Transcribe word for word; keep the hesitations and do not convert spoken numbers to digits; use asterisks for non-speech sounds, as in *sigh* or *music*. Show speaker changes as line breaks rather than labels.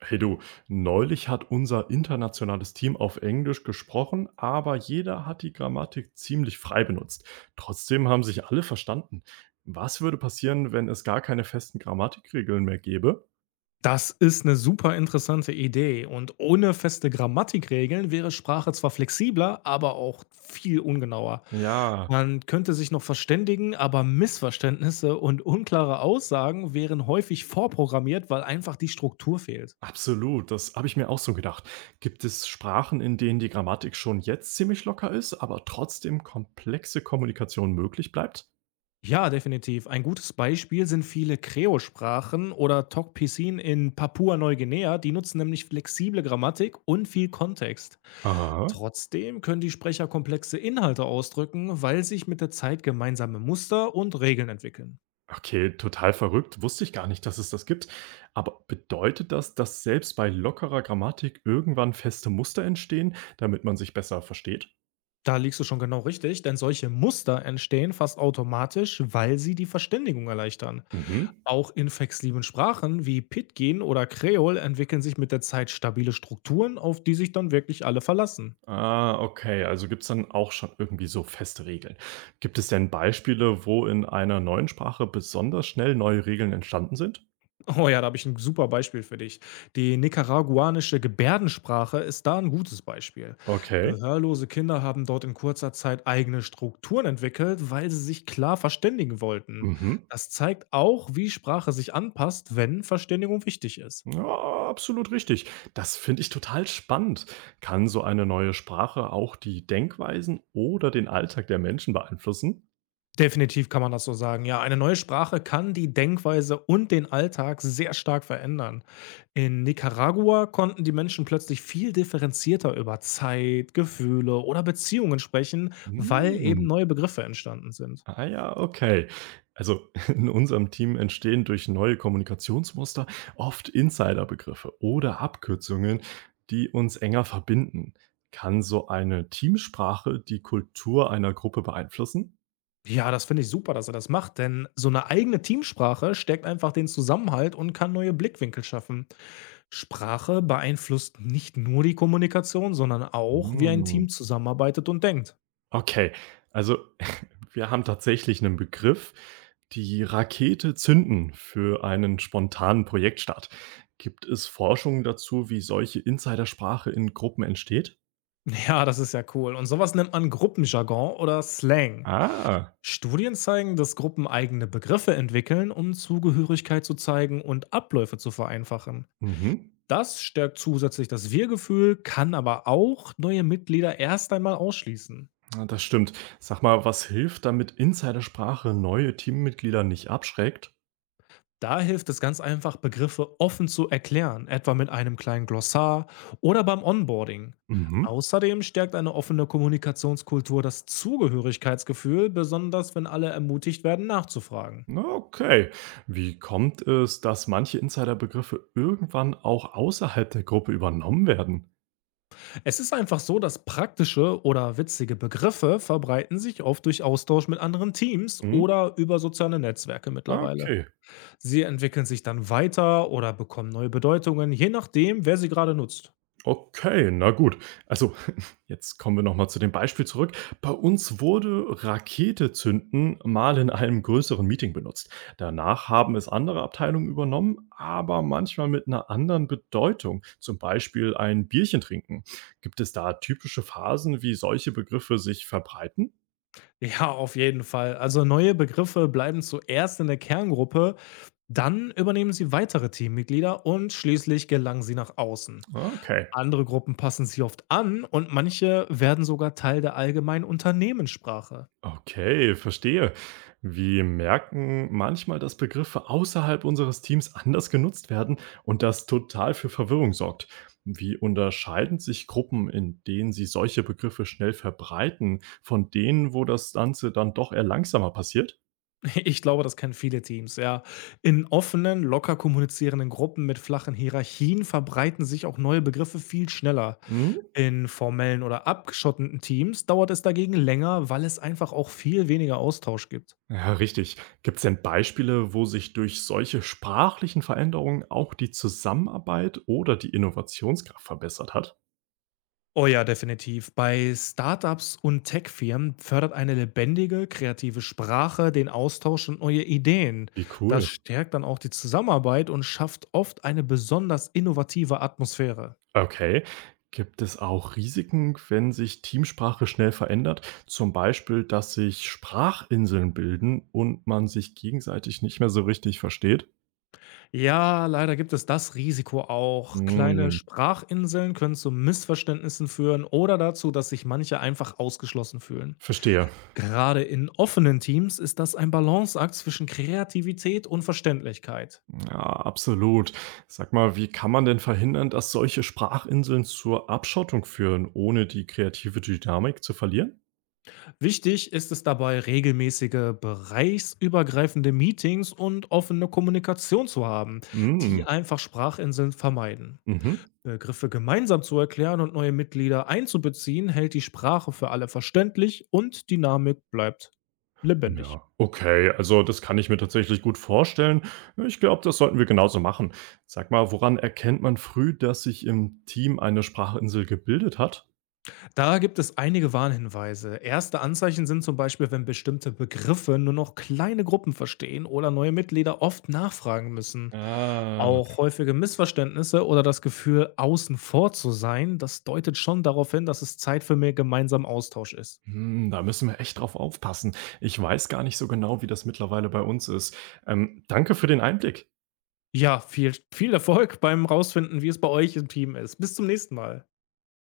Hey du, neulich hat unser internationales Team auf Englisch gesprochen, aber jeder hat die Grammatik ziemlich frei benutzt. Trotzdem haben sich alle verstanden. Was würde passieren, wenn es gar keine festen Grammatikregeln mehr gäbe?
Das ist eine super interessante Idee und ohne feste Grammatikregeln wäre Sprache zwar flexibler, aber auch viel ungenauer.
Ja,
Man könnte sich noch verständigen, aber Missverständnisse und unklare Aussagen wären häufig vorprogrammiert, weil einfach die Struktur fehlt.
absolut, das habe ich mir auch so gedacht. Gibt es Sprachen, in denen die Grammatik schon jetzt ziemlich locker ist, aber trotzdem komplexe Kommunikation möglich bleibt?
Ja, definitiv. Ein gutes Beispiel sind viele Kreolsprachen oder Tok-Pisin in Papua-Neuguinea. Die nutzen nämlich flexible Grammatik und viel Kontext.
Aha.
Trotzdem können die Sprecher komplexe Inhalte ausdrücken, weil sich mit der Zeit gemeinsame Muster und Regeln entwickeln.
Okay, total verrückt. Wusste ich gar nicht, dass es das gibt. Aber bedeutet das, dass selbst bei lockerer Grammatik irgendwann feste Muster entstehen, damit man sich besser versteht?
Da liegst du schon genau richtig, denn solche Muster entstehen fast automatisch, weil sie die Verständigung erleichtern.
Mhm.
Auch in flexiblen Sprachen wie Pidgin oder Kreol entwickeln sich mit der Zeit stabile Strukturen, auf die sich dann wirklich alle verlassen.
Ah, okay. Also gibt es dann auch schon irgendwie so feste Regeln. Gibt es denn Beispiele, wo in einer neuen Sprache besonders schnell neue Regeln entstanden sind?
Oh ja, da habe ich ein super Beispiel für dich. Die nicaraguanische Gebärdensprache ist da ein gutes Beispiel.
Okay.
Gehörlose Kinder haben dort in kurzer Zeit eigene Strukturen entwickelt, weil sie sich klar verständigen wollten.
Mhm.
Das zeigt auch, wie Sprache sich anpasst, wenn Verständigung wichtig ist.
Ja, absolut richtig. Das finde ich total spannend. Kann so eine neue Sprache auch die Denkweisen oder den Alltag der Menschen beeinflussen?
Definitiv kann man das so sagen. Ja, eine neue Sprache kann die Denkweise und den Alltag sehr stark verändern. In Nicaragua konnten die Menschen plötzlich viel differenzierter über Zeit, Gefühle oder Beziehungen sprechen, weil eben
Hm.
neue Begriffe entstanden sind.
Ah ja, okay. Also *laughs* in unserem Team entstehen durch neue Kommunikationsmuster oft Insiderbegriffe oder Abkürzungen, die uns enger verbinden. Kann so eine Teamsprache die Kultur einer Gruppe beeinflussen?
Ja, das finde ich super, dass er das macht, denn so eine eigene Teamsprache stärkt einfach den Zusammenhalt und kann neue Blickwinkel schaffen. Sprache beeinflusst nicht nur die Kommunikation, sondern auch, wie ein
Hm.
Team zusammenarbeitet und denkt.
Okay, also *laughs* wir haben tatsächlich einen Begriff, die Rakete zünden für einen spontanen Projektstart. Gibt es Forschungen dazu, wie solche Insidersprache in Gruppen entsteht?
*laughs* Ja, das ist ja cool. Und sowas nennt man Gruppenjargon oder Slang.
Ah,
Studien zeigen, dass Gruppen eigene Begriffe entwickeln, um Zugehörigkeit zu zeigen und Abläufe zu vereinfachen.
mhm.
Das stärkt zusätzlich das Wir-Gefühl, kann aber auch neue Mitglieder erst einmal ausschließen.
Ja, das stimmt. Sag mal, was hilft, damit Insidersprache neue Teammitglieder nicht abschreckt?
Da hilft es ganz einfach, Begriffe offen zu erklären, etwa mit einem kleinen Glossar oder beim Onboarding.
Mhm.
Außerdem stärkt eine offene Kommunikationskultur das Zugehörigkeitsgefühl, besonders wenn alle ermutigt werden, nachzufragen.
Na, okay. Wie kommt es, dass manche Insiderbegriffe irgendwann auch außerhalb der Gruppe übernommen werden?
Es ist einfach so, dass praktische oder witzige Begriffe verbreiten sich oft durch Austausch mit anderen Teams
Hm?
oder über soziale Netzwerke
Ah,
mittlerweile.
okay.
Sie entwickeln sich dann weiter oder bekommen neue Bedeutungen, je nachdem, wer sie gerade nutzt.
Okay, na gut. Also, *laughs* jetzt kommen wir noch mal zu dem Beispiel zurück. Bei uns wurde Rakete zünden mal in einem größeren Meeting benutzt. Danach haben es andere Abteilungen übernommen, aber manchmal mit einer anderen Bedeutung. Zum Beispiel ein Bierchen trinken. Gibt es da typische Phasen, wie solche Begriffe sich verbreiten?
Ja, auf jeden Fall. Also neue Begriffe bleiben zuerst in der Kerngruppe, dann übernehmen sie weitere Teammitglieder und schließlich gelangen sie nach außen.
Okay.
Andere Gruppen passen sie oft an und manche werden sogar Teil der allgemeinen Unternehmenssprache.
Okay, verstehe. Wir merken manchmal, dass Begriffe außerhalb unseres Teams anders genutzt werden und das total für Verwirrung sorgt. Wie unterscheiden sich Gruppen, in denen sie solche Begriffe schnell verbreiten, von denen, wo das Ganze dann doch eher langsamer passiert?
Ich glaube, das kennen viele Teams, ja. In offenen, locker kommunizierenden Gruppen mit flachen Hierarchien verbreiten sich auch neue Begriffe viel schneller.
Hm?
In formellen oder abgeschotteten Teams dauert es dagegen länger, weil es einfach auch viel weniger Austausch gibt.
Ja, richtig. Gibt es denn Beispiele, wo sich durch solche sprachlichen Veränderungen auch die Zusammenarbeit oder die Innovationskraft verbessert hat?
Oh ja, definitiv. Bei Startups und Tech-Firmen fördert eine lebendige, kreative Sprache den Austausch und neue Ideen.
Wie
Das
cool.
stärkt dann auch die Zusammenarbeit und schafft oft eine besonders innovative Atmosphäre.
Okay. Gibt es auch Risiken, wenn sich Teamsprache schnell verändert? Zum Beispiel, dass sich Sprachinseln bilden und man sich gegenseitig nicht mehr so richtig versteht?
Ja, leider gibt es das Risiko auch. Kleine
Hm,
Sprachinseln können zu Missverständnissen führen oder dazu, dass sich manche einfach ausgeschlossen fühlen.
verstehe.
Gerade in offenen Teams ist das ein Balanceakt zwischen Kreativität und Verständlichkeit.
Ja, absolut. Sag mal, wie kann man denn verhindern, dass solche Sprachinseln zur Abschottung führen, ohne die kreative Dynamik zu verlieren?
Wichtig ist es dabei, regelmäßige bereichsübergreifende Meetings und offene Kommunikation zu haben, die
Hm,
einfach Sprachinseln vermeiden.
mhm.
Begriffe gemeinsam zu erklären und neue Mitglieder einzubeziehen, hält die Sprache für alle verständlich und Dynamik bleibt lebendig.
Ja, okay, also das kann ich mir tatsächlich gut vorstellen. Ich glaube, das sollten wir genauso machen. Sag mal, woran erkennt man früh, dass sich im Team eine Sprachinsel gebildet hat?
Da gibt es einige Warnhinweise. Erste Anzeichen sind zum Beispiel, wenn bestimmte Begriffe nur noch kleine Gruppen verstehen oder neue Mitglieder oft nachfragen müssen.
Ah.
Auch häufige Missverständnisse oder das Gefühl, außen vor zu sein, das deutet schon darauf hin, dass es Zeit für mehr gemeinsamen Austausch ist.
Hm, da müssen wir echt drauf aufpassen. Ich weiß gar nicht so genau, wie das mittlerweile bei uns ist. Ähm, danke für den Einblick.
Ja, viel, viel Erfolg beim Rausfinden, wie es bei euch im Team ist. Bis zum nächsten Mal.